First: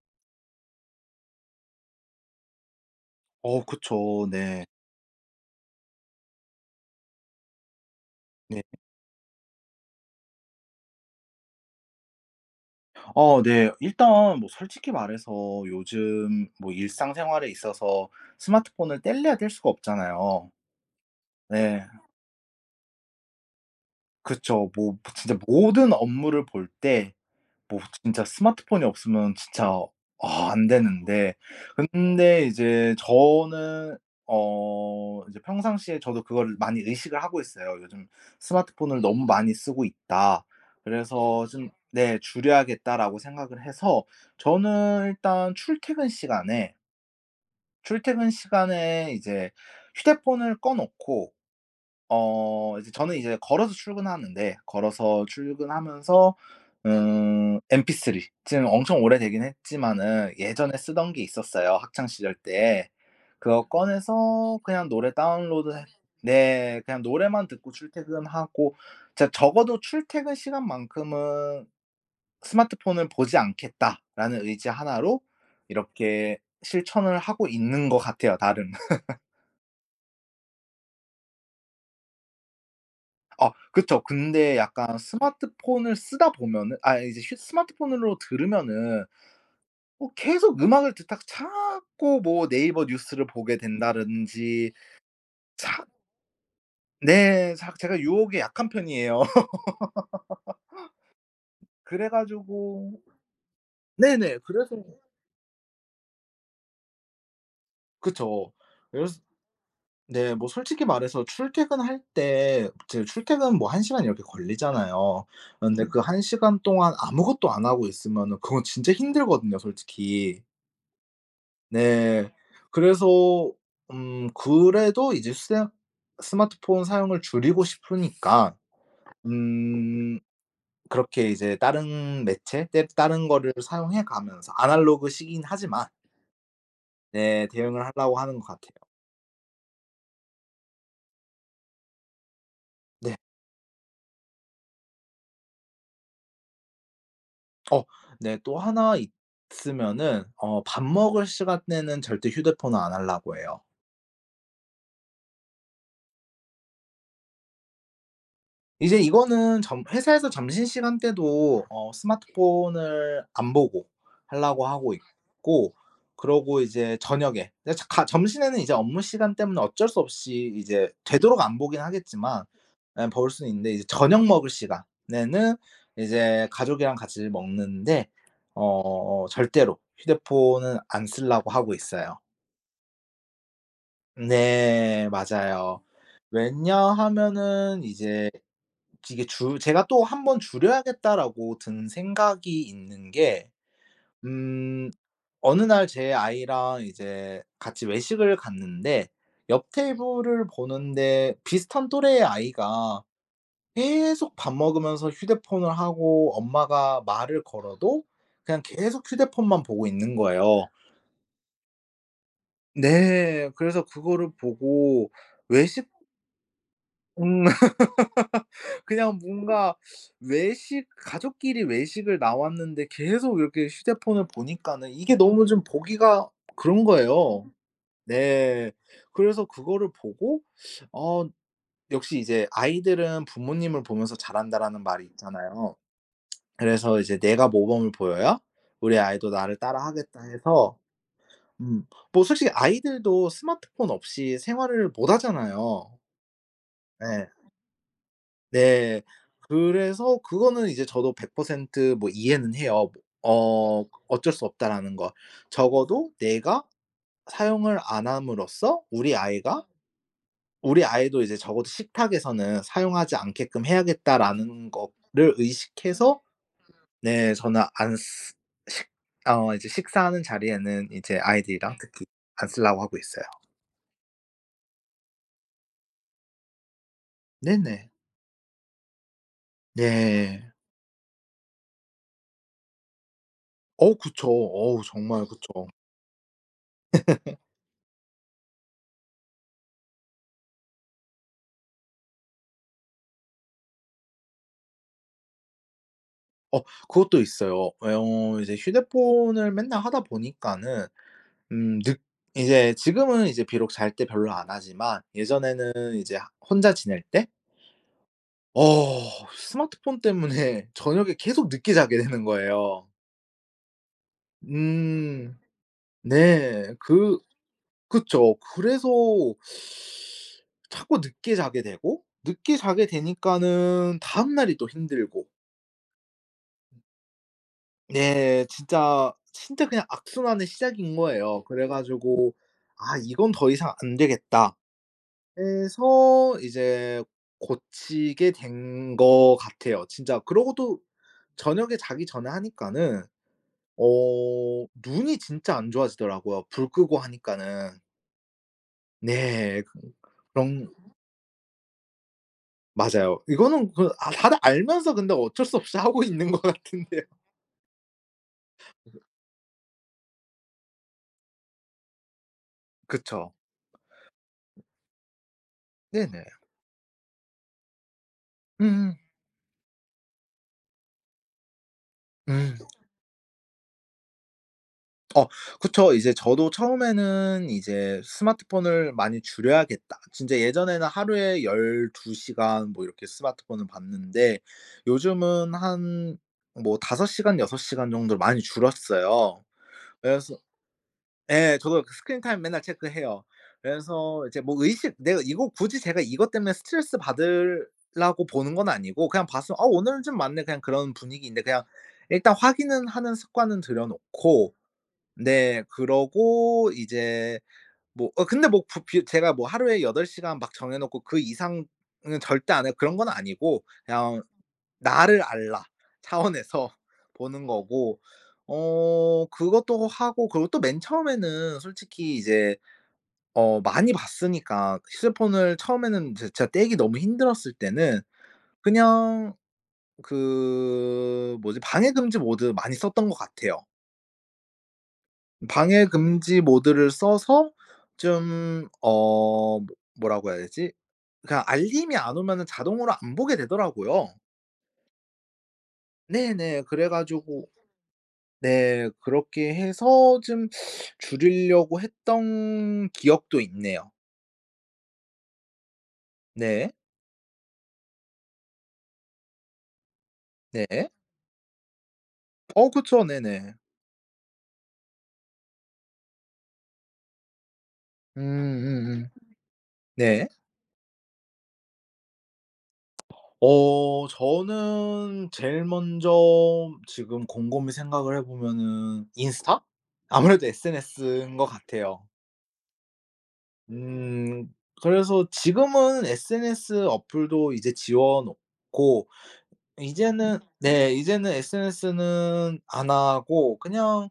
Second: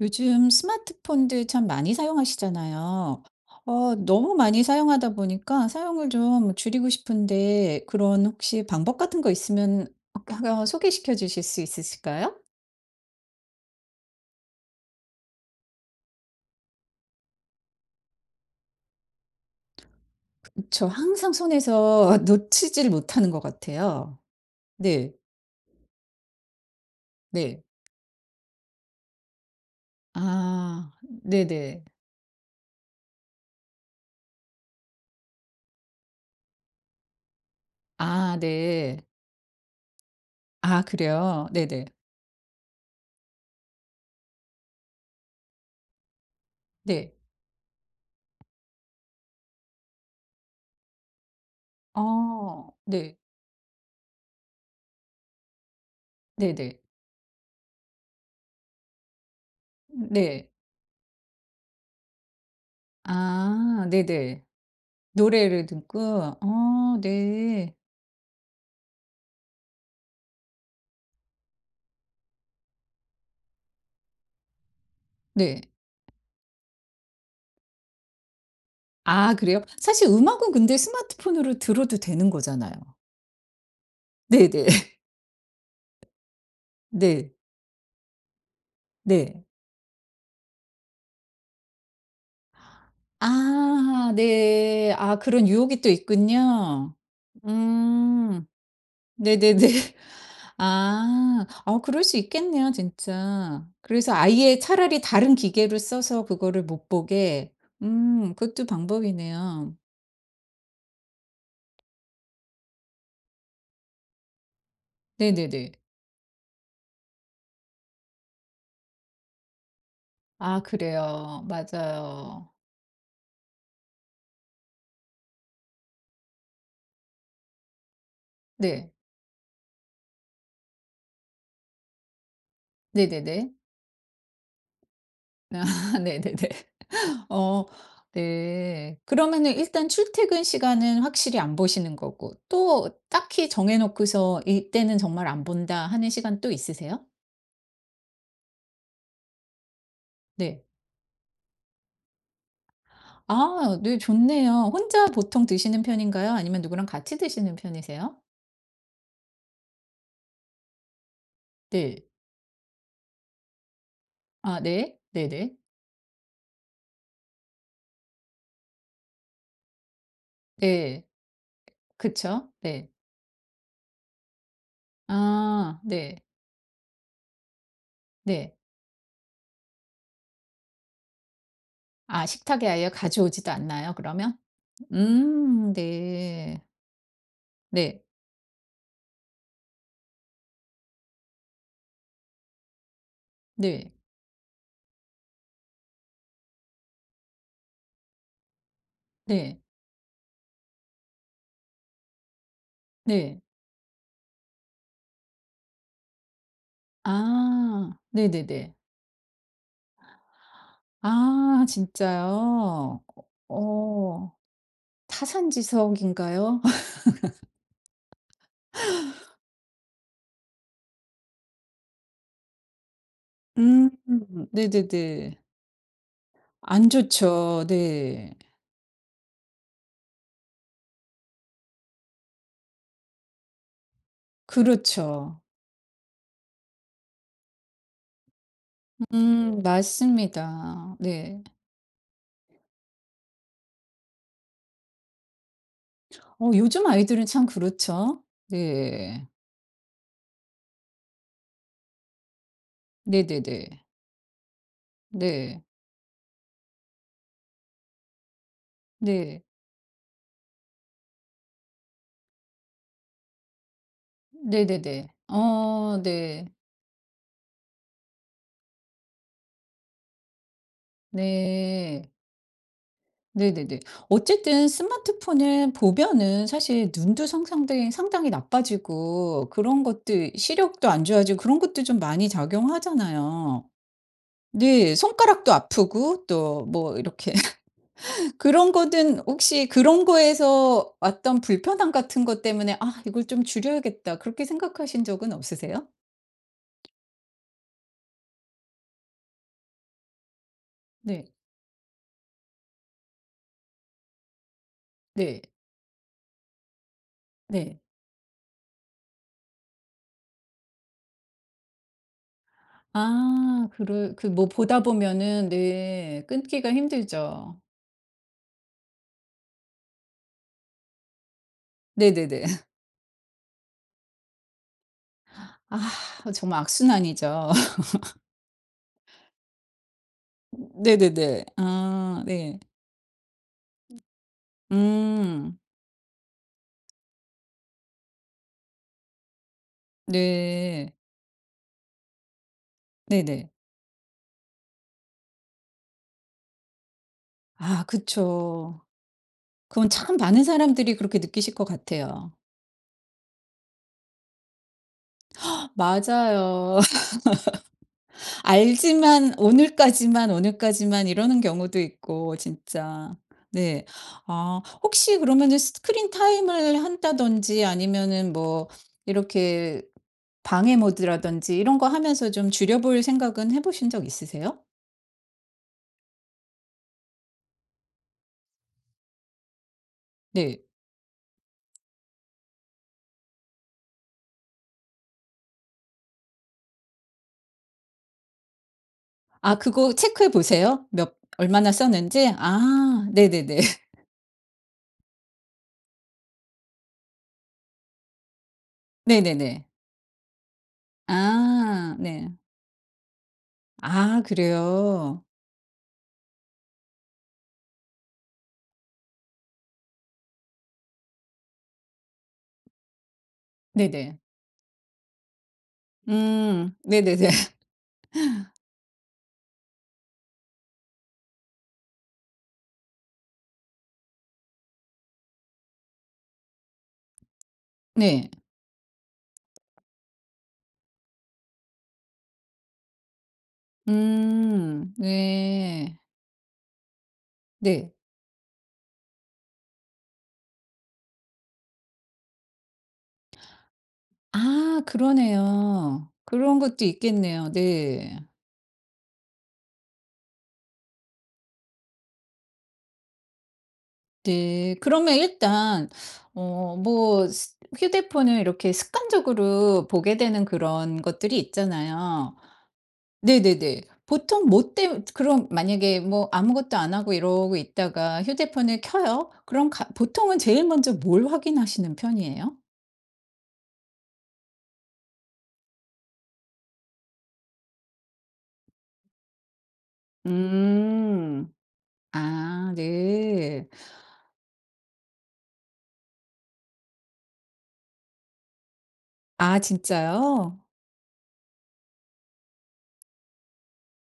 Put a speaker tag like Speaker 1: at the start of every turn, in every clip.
Speaker 1: 요즘 스마트폰들 참 많이 사용하시잖아요.
Speaker 2: 어 그쵸.
Speaker 1: 너무 많이
Speaker 2: 네.
Speaker 1: 사용하다 보니까 사용을 좀 줄이고 싶은데 그런
Speaker 2: 네.
Speaker 1: 혹시 방법 같은 거 있으면 하나 소개시켜 주실 수 있으실까요?
Speaker 2: 어 네. 일단 뭐 솔직히 말해서 요즘 뭐 일상생활에 있어서 스마트폰을 뗄래야 뗄 수가 없잖아요.
Speaker 1: 저 항상
Speaker 2: 네.
Speaker 1: 손에서 놓치질 못하는 것 같아요.
Speaker 2: 그쵸. 뭐
Speaker 1: 네,
Speaker 2: 진짜 모든 업무를 볼때
Speaker 1: 네.
Speaker 2: 뭐 진짜 스마트폰이 없으면 진짜 안
Speaker 1: 아,
Speaker 2: 되는데,
Speaker 1: 네네.
Speaker 2: 근데 이제 저는 이제 평상시에 저도 그거를 많이 의식을 하고 있어요. '요즘
Speaker 1: 아, 네.
Speaker 2: 스마트폰을 너무 많이 쓰고 있다.
Speaker 1: 아,
Speaker 2: 그래서
Speaker 1: 그래요?
Speaker 2: 좀
Speaker 1: 네네.
Speaker 2: 네 줄여야겠다.'라고 생각을 해서 저는 일단 출퇴근 시간에
Speaker 1: 네.
Speaker 2: 이제 휴대폰을 꺼 놓고
Speaker 1: 어,
Speaker 2: 이제 저는
Speaker 1: 네.
Speaker 2: 이제 걸어서 출근하는데, 걸어서 출근하면서
Speaker 1: 네네.
Speaker 2: MP3 지금 엄청 오래되긴 했지만은
Speaker 1: 네.
Speaker 2: 예전에 쓰던 게 있었어요, 학창 시절 때. 그거
Speaker 1: 아, 네네.
Speaker 2: 꺼내서 그냥 노래
Speaker 1: 노래를
Speaker 2: 다운로드해.
Speaker 1: 듣고.
Speaker 2: 네.
Speaker 1: 아,
Speaker 2: 그냥 노래만 듣고
Speaker 1: 네.
Speaker 2: 출퇴근하고 진짜 '적어도 출퇴근 시간만큼은 스마트폰을 보지 않겠다.'라는 의지 하나로
Speaker 1: 네.
Speaker 2: 이렇게 실천을 하고 있는 것 같아요, 나름.
Speaker 1: 아, 그래요? 사실 음악은 근데 스마트폰으로 들어도 되는 거잖아요.
Speaker 2: 아 그쵸.
Speaker 1: 네네.
Speaker 2: 근데
Speaker 1: 네.
Speaker 2: 약간 스마트폰을 쓰다 보면은 이제
Speaker 1: 네.
Speaker 2: 휴 스마트폰으로 들으면은
Speaker 1: 네.
Speaker 2: 계속 음악을 듣다가 자꾸 뭐 네이버 뉴스를 보게
Speaker 1: 아,
Speaker 2: 된다든지.
Speaker 1: 네. 아, 그런 유혹이
Speaker 2: 자
Speaker 1: 또 있군요.
Speaker 2: 네. 자 제가 유혹에
Speaker 1: 음.
Speaker 2: 약한 편이에요.
Speaker 1: 네네네. 아. 아, 어, 그럴
Speaker 2: 그래
Speaker 1: 수 있겠네요
Speaker 2: 가지고
Speaker 1: 진짜. 그래서
Speaker 2: 네네.
Speaker 1: 아예
Speaker 2: 그래서
Speaker 1: 차라리 다른 기계를 써서 그거를 못 보게. 음,
Speaker 2: 그쵸.
Speaker 1: 그것도
Speaker 2: 그래서
Speaker 1: 방법이네요.
Speaker 2: 네 뭐 솔직히 말해서 출퇴근할 때 이제 출퇴근 뭐 1 시간 이렇게 걸리잖아요.
Speaker 1: 네네네.
Speaker 2: 근데 그 1 시간 동안 아무것도 안 하고 있으면은 그건 진짜 힘들거든요 솔직히.
Speaker 1: 아, 그래요.
Speaker 2: 네.
Speaker 1: 맞아요.
Speaker 2: 그래서 그래도 이제 스 스마트폰 사용을 줄이고 싶으니까
Speaker 1: 네.
Speaker 2: 음 그렇게 이제 다른 매체 떼 다른 거를
Speaker 1: 네네네.
Speaker 2: 사용해 가면서 아날로그 시기긴
Speaker 1: 아
Speaker 2: 하지만
Speaker 1: 네네네.
Speaker 2: 네
Speaker 1: 어,
Speaker 2: 대응을 하려고 하는 것 같아요.
Speaker 1: 네. 그러면은 일단 출퇴근 시간은 확실히 안 보시는 거고, 또
Speaker 2: 네.
Speaker 1: 딱히 정해 놓고서 '이때는 정말 안 본다.' 하는 시간 또 있으세요?
Speaker 2: 어 네 또 하나 있으면은
Speaker 1: 네.
Speaker 2: 밥 먹을 시간에는 절대 휴대폰을 안 하려고 해요.
Speaker 1: 아, 네, 좋네요. 혼자 보통 드시는 편인가요? 아니면 누구랑 같이 드시는 편이세요?
Speaker 2: 이제 이거는 점 회사에서 점심시간 때도
Speaker 1: 네.
Speaker 2: 스마트폰을 안 보고
Speaker 1: 아,
Speaker 2: 하려고 하고
Speaker 1: 네. 네네.
Speaker 2: 있고, 그러고 이제 저녁에 이제 저 가 점심에는 이제 업무 시간 때문에 어쩔 수 없이 이제
Speaker 1: 네.
Speaker 2: 되도록 안 보긴 하겠지만
Speaker 1: 그쵸. 네.
Speaker 2: 예 볼 수는 있는데, 이제 저녁 먹을 시간에는
Speaker 1: 아, 네.
Speaker 2: 이제 가족이랑 같이 먹는데
Speaker 1: 네.
Speaker 2: 절대로 휴대폰은 안 쓰려고 하고 있어요.
Speaker 1: 아, 식탁에 아예 가져오지도 않나요, 그러면?
Speaker 2: 네
Speaker 1: 음,
Speaker 2: 맞아요.
Speaker 1: 네.
Speaker 2: 왜냐하면은
Speaker 1: 네.
Speaker 2: 이제 이게 줄 제가 또 '한 번 줄여야겠다.'라고 든 생각이 있는 게
Speaker 1: 네.
Speaker 2: 음 어느 날 제 아이랑 이제 같이 외식을 갔는데,
Speaker 1: 네.
Speaker 2: 옆 테이블을 보는데 비슷한 또래의 아이가
Speaker 1: 네.
Speaker 2: 계속 밥 먹으면서 휴대폰을 하고 엄마가 말을
Speaker 1: 아.
Speaker 2: 걸어도 그냥
Speaker 1: 네네네.
Speaker 2: 계속 휴대폰만 보고 있는 거예요.
Speaker 1: 아, 진짜요?
Speaker 2: 네. 그래서 그거를
Speaker 1: 어.
Speaker 2: 보고 외식
Speaker 1: 타산지석인가요?
Speaker 2: 음. 그냥 뭔가 외식 가족끼리 외식을 나왔는데 계속 이렇게
Speaker 1: 음.
Speaker 2: 휴대폰을 보니까는 이게
Speaker 1: 네네네.
Speaker 2: 너무 좀 보기가 그런
Speaker 1: 안
Speaker 2: 거예요. 음.
Speaker 1: 좋죠. 네.
Speaker 2: 네. 그래서 그거를 보고 어 역시 이제 "아이들은 부모님을 보면서 자란다."라는 말이
Speaker 1: 그렇죠.
Speaker 2: 있잖아요. 그래서 이제 내가 모범을 보여야 우리 아이도 나를
Speaker 1: 음,
Speaker 2: 따라하겠다 해서
Speaker 1: 맞습니다. 네.
Speaker 2: 음 뭐 솔직히 아이들도 스마트폰 없이 생활을 못 하잖아요.
Speaker 1: 요즘
Speaker 2: 예.
Speaker 1: 아이들은 참 그렇죠.
Speaker 2: 네.
Speaker 1: 네.
Speaker 2: 그래서 그거는 이제 저도 100%뭐 이해는 해요.
Speaker 1: 네네네.
Speaker 2: 어 어쩔 수 없다라는 거.
Speaker 1: 네.
Speaker 2: 적어도 내가 사용을 안 함으로써
Speaker 1: 네.
Speaker 2: 우리 아이도 이제 적어도 '식탁에서는 사용하지 않게끔 해야겠다.'라는
Speaker 1: 네네네.
Speaker 2: 거를
Speaker 1: 어,
Speaker 2: 의식해서
Speaker 1: 네.
Speaker 2: 네 저는 안 쓰 식 이제 식사하는 자리에는 이제 아이들이랑 특히
Speaker 1: 네.
Speaker 2: 안 쓰려고 하고 있어요.
Speaker 1: 네네네. 어쨌든 스마트폰을 보면은 사실 눈도
Speaker 2: 네네.
Speaker 1: 상상되 상당히 나빠지고, 그런 것들
Speaker 2: 네.
Speaker 1: 시력도 안 좋아지고 그런 것도 좀 많이 작용하잖아요.
Speaker 2: 어 그쵸. 어우
Speaker 1: 네.
Speaker 2: 정말
Speaker 1: 손가락도
Speaker 2: 그쵸.
Speaker 1: 아프고 또 뭐 이렇게. 그런 거는 혹시 그런 거에서 왔던 불편함 같은 것 때문에 '아 이걸 좀 줄여야겠다.' 그렇게 생각하신 적은 없으세요?
Speaker 2: 어 그것도 있어요. 예 어 이제 휴대폰을 맨날 하다 보니까는
Speaker 1: 네.
Speaker 2: 늦 이제 지금은 이제 비록 잘 때 별로 안 하지만
Speaker 1: 네.
Speaker 2: 예전에는 이제 혼자 지낼 때
Speaker 1: 네.
Speaker 2: 어 스마트폰 때문에 저녁에 계속 늦게 자게 되는 거예요.
Speaker 1: 아, 그럴, 그 뭐 보다
Speaker 2: 음.
Speaker 1: 보면은 네, 끊기가
Speaker 2: 네.
Speaker 1: 힘들죠.
Speaker 2: 그쵸. 그래서 자꾸 늦게 자게 되고
Speaker 1: 네네네.
Speaker 2: 늦게 자게 되니까는 다음날이 또 힘들고.
Speaker 1: 아, 어, 정말 악순환이죠.
Speaker 2: 네. 진짜, 진짜 그냥 악순환의 시작인 거예요.
Speaker 1: 네네네.
Speaker 2: 그래
Speaker 1: 아,
Speaker 2: 가지고
Speaker 1: 네.
Speaker 2: '아 이건 더 이상 안 되겠다.'
Speaker 1: 음.
Speaker 2: 해서 이제 고치게 된 것 같아요. 진짜 그러고 또
Speaker 1: 네.
Speaker 2: 저녁에 자기 전에 하니까는
Speaker 1: 네네.
Speaker 2: 눈이 진짜 안 좋아지더라고요, 불 끄고 하니까는.
Speaker 1: 아, 그쵸.
Speaker 2: 네. 그
Speaker 1: 그건 참 많은
Speaker 2: 그런
Speaker 1: 사람들이 그렇게 느끼실 것 같아요.
Speaker 2: 맞아요. 이거는 다들 알면서 근데 어쩔 수 없이 하고 있는 것
Speaker 1: 맞아요.
Speaker 2: 같은데요.
Speaker 1: 알지만 오늘까지만, 오늘까지만 이러는 경우도 있고 진짜.
Speaker 2: 그쵸.
Speaker 1: 네. 아, 혹시 그러면은 스크린
Speaker 2: 네네.
Speaker 1: 타임을 한다든지 아니면은 뭐
Speaker 2: 음음.
Speaker 1: 이렇게 방해 모드라든지 이런 거 하면서
Speaker 2: 음.
Speaker 1: 좀 줄여 볼 생각은 해 보신 적 있으세요?
Speaker 2: 어 그쵸. 이제 저도 처음에는 이제 '스마트폰을 많이 줄여야겠다.' 진짜
Speaker 1: 네.
Speaker 2: 예전에는 하루에 12 시간 뭐 이렇게 스마트폰을 봤는데 요즘은 한 뭐 5 시간, 6 시간 정도로 많이 줄었어요.
Speaker 1: 아, 그거 체크해
Speaker 2: 그래서
Speaker 1: 보세요? 몇
Speaker 2: 예
Speaker 1: 얼마나
Speaker 2: 저도 그 스크린
Speaker 1: 썼는지?
Speaker 2: 타임 맨날
Speaker 1: 아,
Speaker 2: 체크해요.
Speaker 1: 네네네.
Speaker 2: 그래서 이제 뭐 의식 내가 이거 굳이 제가 이것 때문에 스트레스 받으려고 보는 건 아니고 그냥 봤으면 '아
Speaker 1: 네네네.
Speaker 2: 오늘은 좀 많네.' 그냥 그런 분위기인데 그냥
Speaker 1: 아, 네.
Speaker 2: 일단 확인은 하는 습관은 들여
Speaker 1: 아,
Speaker 2: 놓고.
Speaker 1: 그래요?
Speaker 2: 네. 그러고 이제 뭐 근데 뭐 부 비 제가 뭐 하루에 8 시간 막 정해 놓고 그 이상은 절대 안 해요. 그런 건 아니고
Speaker 1: 네네.
Speaker 2: 그냥 나를 알라 차원에서
Speaker 1: 음, 네네네.
Speaker 2: 보는 거고, 어 그것도 하고. 그리고 또 맨 처음에는 솔직히 이제 많이 봤으니까 휴대폰을 처음에는 제 진짜 떼기 너무 힘들었을 때는
Speaker 1: 네.
Speaker 2: 그냥 그 뭐지 방해 금지 모드 많이 썼던 것 같아요.
Speaker 1: 음,
Speaker 2: 방해
Speaker 1: 네.
Speaker 2: 금지 모드를 써서
Speaker 1: 네.
Speaker 2: 좀 뭐라고 해야 되지? 그냥 알림이 안 오면은 자동으로 안 보게 되더라고요.
Speaker 1: 아, 그러네요. 그런
Speaker 2: 네네.
Speaker 1: 것도
Speaker 2: 그래 가지고
Speaker 1: 있겠네요. 네.
Speaker 2: 네 그렇게 해서 좀 줄이려고 했던 기억도 있네요.
Speaker 1: 네. 그러면 일단
Speaker 2: 네.
Speaker 1: 뭐 스 휴대폰을 이렇게 습관적으로 보게 되는
Speaker 2: 네.
Speaker 1: 그런 것들이 있잖아요.
Speaker 2: 어 그쵸. 네네.
Speaker 1: 네네네. 보통 뭐 때문, 그럼 만약에 뭐 아무것도 안 하고 이러고 있다가 휴대폰을
Speaker 2: 음음음.
Speaker 1: 켜요? 그럼 가
Speaker 2: 네.
Speaker 1: 보통은 제일 먼저 뭘 확인하시는 편이에요?
Speaker 2: 어 저는 제일 먼저 지금 곰곰이 생각을 해 보면은 인스타? 아무래도 SNS인 것
Speaker 1: 음.
Speaker 2: 같아요.
Speaker 1: 아, 네.
Speaker 2: 음. 그래서 지금은 SNS 어플도 이제 지워 놓고
Speaker 1: 아,
Speaker 2: 이제는
Speaker 1: 진짜요?
Speaker 2: 네 이제는 SNS는 안 하고 그냥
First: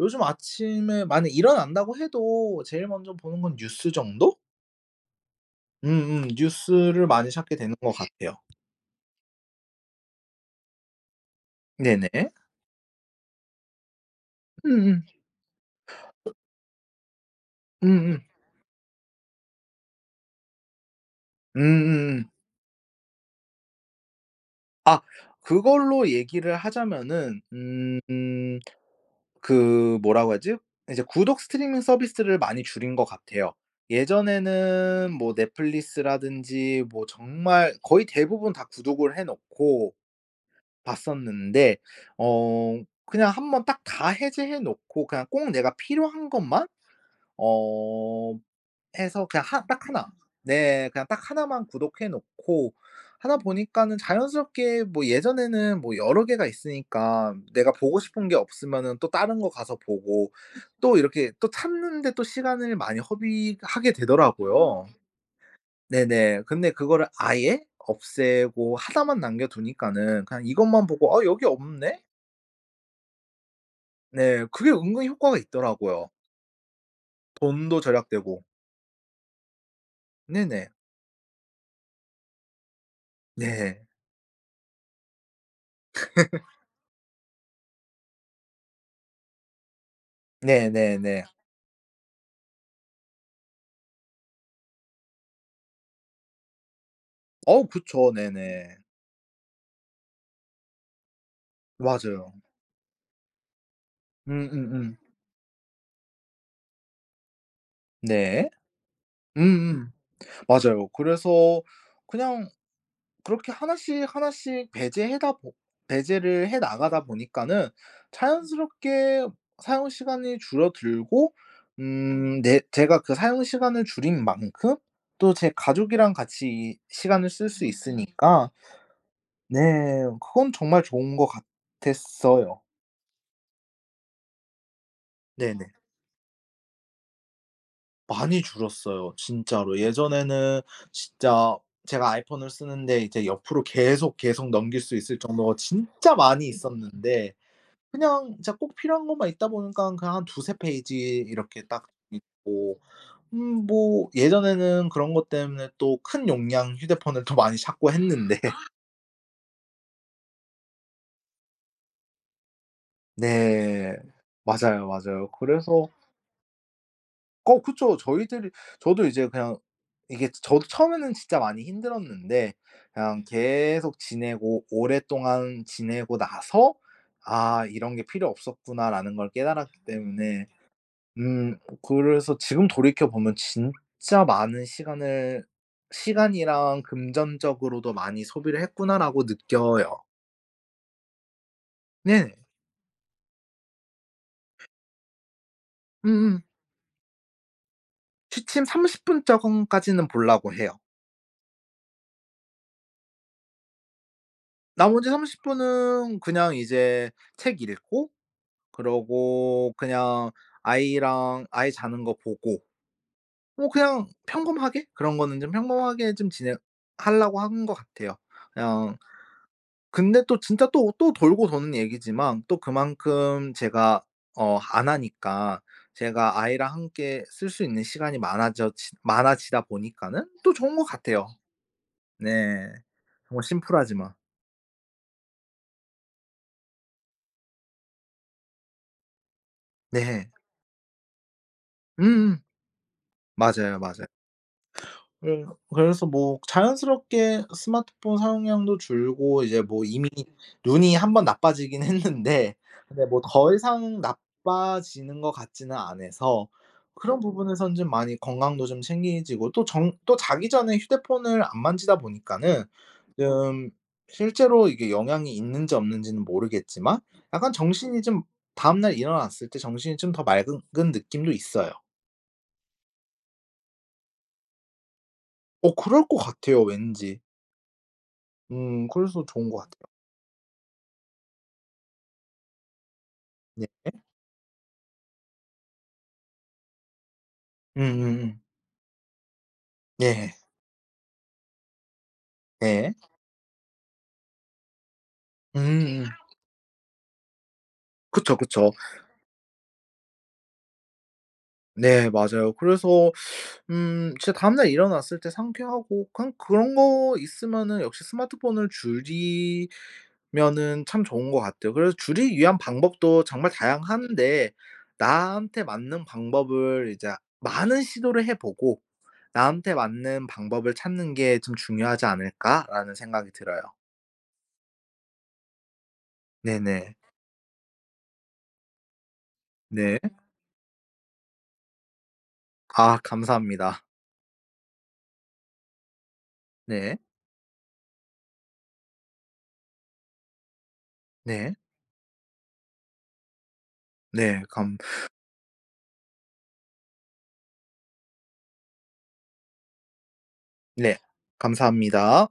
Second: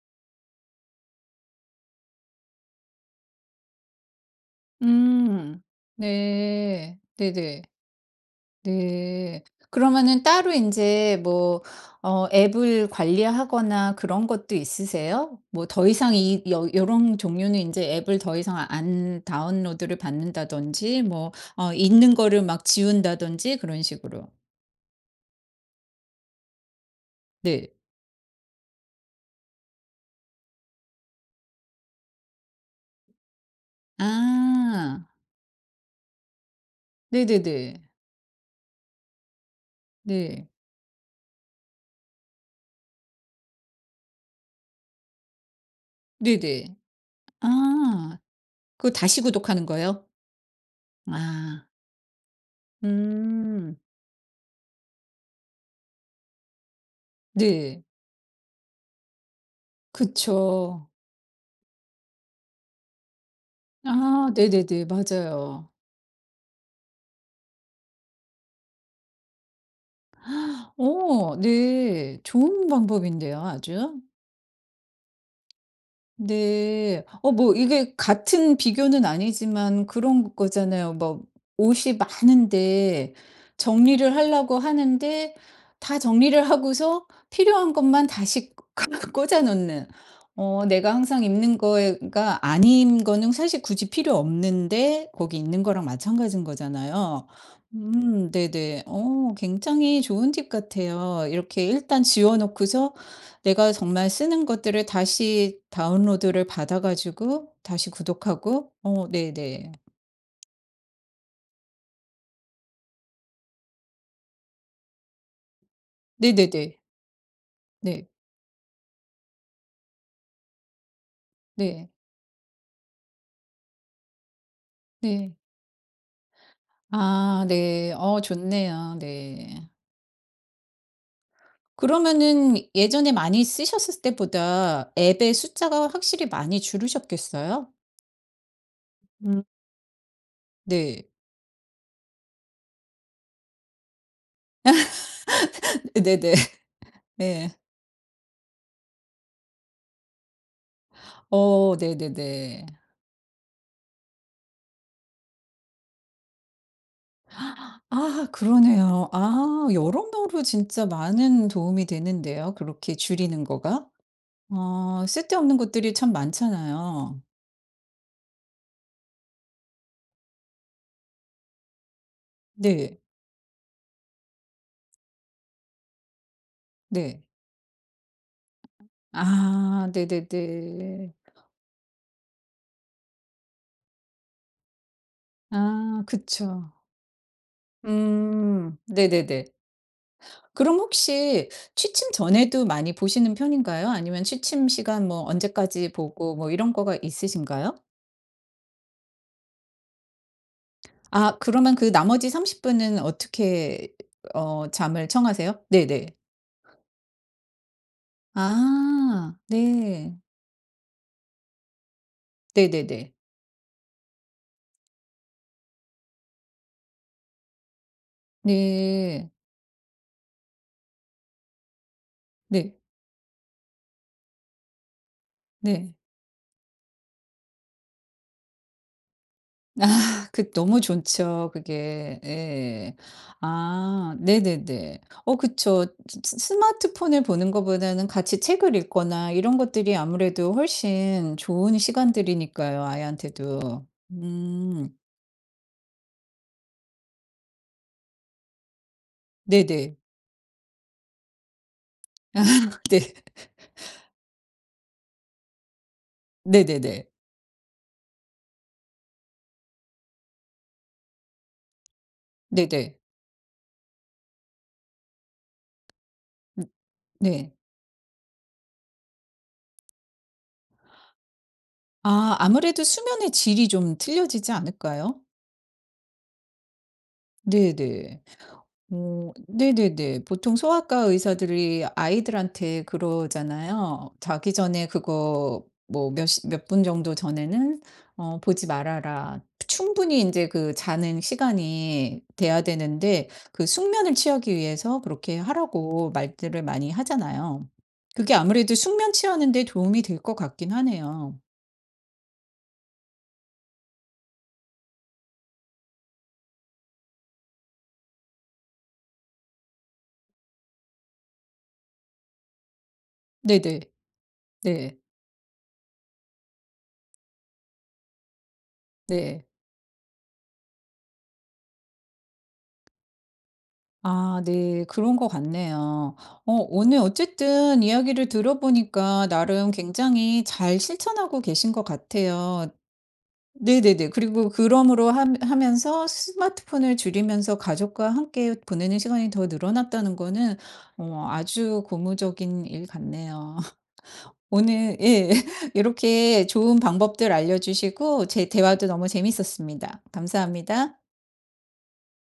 Speaker 2: 요즘 아침에 만약 일어난다고 해도 제일 먼저 보는 건 뉴스 정도?
Speaker 1: 음.
Speaker 2: 음음.
Speaker 1: 네.
Speaker 2: 뉴스를 많이 찾게
Speaker 1: 네네.
Speaker 2: 되는 것 같아요.
Speaker 1: 네. 그러면은 따로 인제 뭐
Speaker 2: 네네.
Speaker 1: 앱을 관리하거나 그런 것도
Speaker 2: 음 음.
Speaker 1: 있으세요? 뭐 더 이상 이 여 요런 종류는 인제 앱을
Speaker 2: 음음.
Speaker 1: 더 이상 안 다운로드를 받는다든지, 뭐 있는
Speaker 2: 음음음.
Speaker 1: 거를 막 지운다든지 그런 식으로.
Speaker 2: 아 그걸로 얘기를 하자면은
Speaker 1: 네.
Speaker 2: 그 뭐라고 하지? 이제 구독 스트리밍 서비스를 많이 줄인 것 같아요.
Speaker 1: 아.
Speaker 2: 예전에는 뭐 넷플릭스라든지 뭐 정말
Speaker 1: 네네네.
Speaker 2: 거의 대부분 다 구독을 해 놓고
Speaker 1: 네.
Speaker 2: 봤었는데 어 그냥 한번 딱 다 해제해 놓고 그냥 꼭 내가 필요한 것만
Speaker 1: 네네. 아.
Speaker 2: 어
Speaker 1: 그거 다시
Speaker 2: 해서 그냥
Speaker 1: 구독하는
Speaker 2: 하 딱
Speaker 1: 거예요?
Speaker 2: 1 네 그냥 딱나
Speaker 1: 아.
Speaker 2: 만 구독해 놓고 하다
Speaker 1: 음.
Speaker 2: 보니까는 자연스럽게 뭐 예전에는 뭐 여러 개가 있으니까 내가
Speaker 1: 네.
Speaker 2: 보고 싶은 게 없으면은 또 다른 거 가서 보고
Speaker 1: 그쵸.
Speaker 2: 또 이렇게 또 찾는 데 또 시간을 많이 허비하게
Speaker 1: 아, 네네네.
Speaker 2: 되더라고요.
Speaker 1: 맞아요.
Speaker 2: 네네. 근데 그거를 아예 없애고 하나만 남겨 두니까는 그냥 이것만 보고 '아
Speaker 1: 어,
Speaker 2: 여기 없네?'
Speaker 1: 네. 좋은 방법인데요, 아주.
Speaker 2: 네. 그게 은근 효과가 있더라고요.
Speaker 1: 네. 어, 뭐
Speaker 2: 돈도
Speaker 1: 이게
Speaker 2: 절약되고.
Speaker 1: 같은 비교는 아니지만 그런
Speaker 2: 네네.
Speaker 1: 거잖아요. 뭐 옷이 많은데
Speaker 2: 네.
Speaker 1: 정리를 하려고 하는데 다 정리를 하고서 필요한 것만 다시 꽂아 놓는. 어, 내가 항상
Speaker 2: 네네네.
Speaker 1: 입는 거가 아닌 거는 사실 굳이 필요 없는데 거기 있는 거랑 마찬가지인 거잖아요.
Speaker 2: 어 그쵸.
Speaker 1: 음,
Speaker 2: 네네.
Speaker 1: 네네. 어, 굉장히 좋은 팁 같아요. 이렇게 일단
Speaker 2: 맞아요.
Speaker 1: 지워 놓고서 내가 정말 쓰는 것들을
Speaker 2: 음음음.
Speaker 1: 다시 다운로드를 받아 가지고 다시
Speaker 2: 네.
Speaker 1: 구독하고. 어, 네네.
Speaker 2: 음음. 맞아요. 그래서 그냥 그렇게 하나씩 하나씩 배제해다 보 배제를 해
Speaker 1: 네네네.
Speaker 2: 나가다 보니까는
Speaker 1: 네. 네.
Speaker 2: 자연스럽게 사용 시간이 줄어들고
Speaker 1: 네.
Speaker 2: 네 제가 그 사용 시간을 줄인 만큼
Speaker 1: 네, 네,
Speaker 2: 또
Speaker 1: 네.
Speaker 2: 제 가족이랑 같이 이 시간을
Speaker 1: 아,
Speaker 2: 쓸 수
Speaker 1: 네. 어,
Speaker 2: 있으니까
Speaker 1: 좋네요.
Speaker 2: 네
Speaker 1: 네.
Speaker 2: 그건 정말 좋은 것
Speaker 1: 그러면은
Speaker 2: 같았어요.
Speaker 1: 예전에 많이 쓰셨을 때보다 앱의
Speaker 2: 네네.
Speaker 1: 숫자가 확실히 많이 줄으셨겠어요?
Speaker 2: 많이 줄었어요
Speaker 1: 음.
Speaker 2: 진짜로. 예전에는
Speaker 1: 네.
Speaker 2: 진짜 제가 아이폰을 쓰는데 이제 옆으로 계속, 계속 넘길 수 있을 정도가 진짜
Speaker 1: 네네.
Speaker 2: 많이 있었는데,
Speaker 1: 네.
Speaker 2: 그냥 진짜 꼭 필요한 것만 있다 보니까 그냥 한 두세 페이지 이렇게
Speaker 1: 어,
Speaker 2: 딱
Speaker 1: 네네네.
Speaker 2: 있고. 뭐 예전에는 그런 것 때문에 또 큰 용량 휴대폰을 더 많이 찾고
Speaker 1: 아,
Speaker 2: 했는데.
Speaker 1: 그러네요. 아, 여러모로 진짜 많은 도움이 되는데요, 그렇게 줄이는 거가.
Speaker 2: 네. 맞아요, 맞아요.
Speaker 1: 쓸데없는
Speaker 2: 그래서
Speaker 1: 것들이 참 많잖아요.
Speaker 2: 어 그쵸. 저희들이 저도 이제 그냥 이게 저도 처음에는 진짜 많이 힘들었는데
Speaker 1: 네.
Speaker 2: 그냥 계속 지내고 오랫동안 지내고 나서
Speaker 1: 네.
Speaker 2: '아 이런 게 필요 없었구나.'라는 걸 깨달았기
Speaker 1: 아,
Speaker 2: 때문에
Speaker 1: 네네네.
Speaker 2: 음 그래서 지금 돌이켜 보면 진짜 많은 시간을
Speaker 1: 아, 그쵸.
Speaker 2: '시간이랑 금전적으로도 많이 소비를
Speaker 1: 음,
Speaker 2: 했구나.'라고
Speaker 1: 네네네.
Speaker 2: 느껴요.
Speaker 1: 그럼 혹시 취침
Speaker 2: 네.
Speaker 1: 전에도 많이 보시는 편인가요? 아니면 취침 시간 뭐 언제까지 보고
Speaker 2: 음음.
Speaker 1: 뭐 이런 거가 있으신가요?
Speaker 2: 취침 30분 정도까지는 보려고 해요.
Speaker 1: 아, 그러면 그 나머지 30분 분은 어떻게 잠을
Speaker 2: 나머지 30
Speaker 1: 청하세요? 네네.
Speaker 2: 분은 그냥 이제 책 읽고,
Speaker 1: 아,
Speaker 2: 그러고
Speaker 1: 네.
Speaker 2: 그냥 아이랑 아이 자는 거 보고
Speaker 1: 네네네.
Speaker 2: 뭐 그냥 평범하게 그런 거는 좀 평범하게 좀 진행하려고 한 것 같아요. 그냥
Speaker 1: 네.
Speaker 2: 근데 또 진짜 또 또 돌고 도는 얘기지만 또
Speaker 1: 네.
Speaker 2: 그만큼 제가 안 하니까
Speaker 1: 네.
Speaker 2: 제가 아이랑 함께 쓸 수 있는 시간이 많아져 지 많아지다 보니까는
Speaker 1: 그
Speaker 2: 또 좋은
Speaker 1: 너무
Speaker 2: 것 같아요.
Speaker 1: 좋죠 그게.
Speaker 2: 네.
Speaker 1: 예.
Speaker 2: 정말 심플하지만.
Speaker 1: 아, 네네네. 어, 그쵸. 스, 스마트폰을 보는 것보다는 같이 책을 읽거나 이런 것들이
Speaker 2: 네.
Speaker 1: 아무래도 훨씬 좋은
Speaker 2: 음 음.
Speaker 1: 시간들이니까요,
Speaker 2: 맞아요,
Speaker 1: 아이한테도.
Speaker 2: 맞아요.
Speaker 1: 음,
Speaker 2: 예. 그래서 뭐 자연스럽게 스마트폰 사용량도 줄고 이제 뭐
Speaker 1: 네네.
Speaker 2: 이미 눈이 한번 나빠지긴 했는데
Speaker 1: 네.
Speaker 2: 근데 뭐 더 이상 나빠지는 것 같지는 않아서
Speaker 1: 네네네.
Speaker 2: 그런 부분에선 좀 많이 건강도 좀 챙기지고, 또 정 또 자기 전에 휴대폰을 안 만지다 보니까는
Speaker 1: 네네.
Speaker 2: 좀 실제로 이게 영향이 있는지 없는지는
Speaker 1: 음,
Speaker 2: 모르겠지만
Speaker 1: 네.
Speaker 2: 약간 정신이 좀 다음날 일어났을 때 정신이 좀 더 맑은 느낌도 있어요.
Speaker 1: 아, 아무래도 수면의 질이 좀 틀려지지 않을까요?
Speaker 2: 어 그럴 것 같아요 왠지.
Speaker 1: 네네.
Speaker 2: 그래서
Speaker 1: 어,
Speaker 2: 좋은 것 같아요.
Speaker 1: 네네네. 보통 소아과 의사들이 아이들한테
Speaker 2: 네.
Speaker 1: 그러잖아요. "자기 전에 그거 뭐 몇 분 정도 전에는
Speaker 2: 음음음.
Speaker 1: 어 보지 말아라." 충분히 이
Speaker 2: 네.
Speaker 1: 제 그 자는 시간이 돼야
Speaker 2: 네.
Speaker 1: 되는데, 그 숙면을 취하기 위해서 그렇게
Speaker 2: 음음.
Speaker 1: 하라고 말들을 많이 하잖아요. 그게
Speaker 2: 그쵸, 그쵸.
Speaker 1: 아무래도 숙면 취하는 데 도움이 될 것 같긴 하네요.
Speaker 2: 네 맞아요. 그래서 진짜 다음날 일어났을 때 상쾌하고 그냥 그런 거 있으면은 역시 스마트폰을 줄이면은 참 좋은 것 같아요. 그래서 줄이기 위한 방법도 정말
Speaker 1: 네네.
Speaker 2: 다양한데
Speaker 1: 네.
Speaker 2: 나한테 맞는 방법을 이제 많은 시도를 해 보고
Speaker 1: 네.
Speaker 2: '나한테 맞는 방법을 찾는 게 좀 중요하지 않을까?'라는 생각이 들어요.
Speaker 1: 아, 네. 그런 것 같네요.
Speaker 2: 네네.
Speaker 1: 오늘 어쨌든 이야기를 들어보니까 나름
Speaker 2: 네.
Speaker 1: 굉장히 잘 실천하고 계신 것 같아요.
Speaker 2: 아 감사합니다.
Speaker 1: 네네네. 그리고 그러므로 하면서, 스마트폰을
Speaker 2: 네.
Speaker 1: 줄이면서 가족과 함께 보내는 시간이 더 늘어났다는 거는
Speaker 2: 네.
Speaker 1: 아주 고무적인 일 같네요.
Speaker 2: 네. 감
Speaker 1: 오늘 예 이렇게 좋은 방법들 알려 주시고 제 대화도 너무 재밌었습니다.
Speaker 2: 네.
Speaker 1: 감사합니다.
Speaker 2: 감사합니다.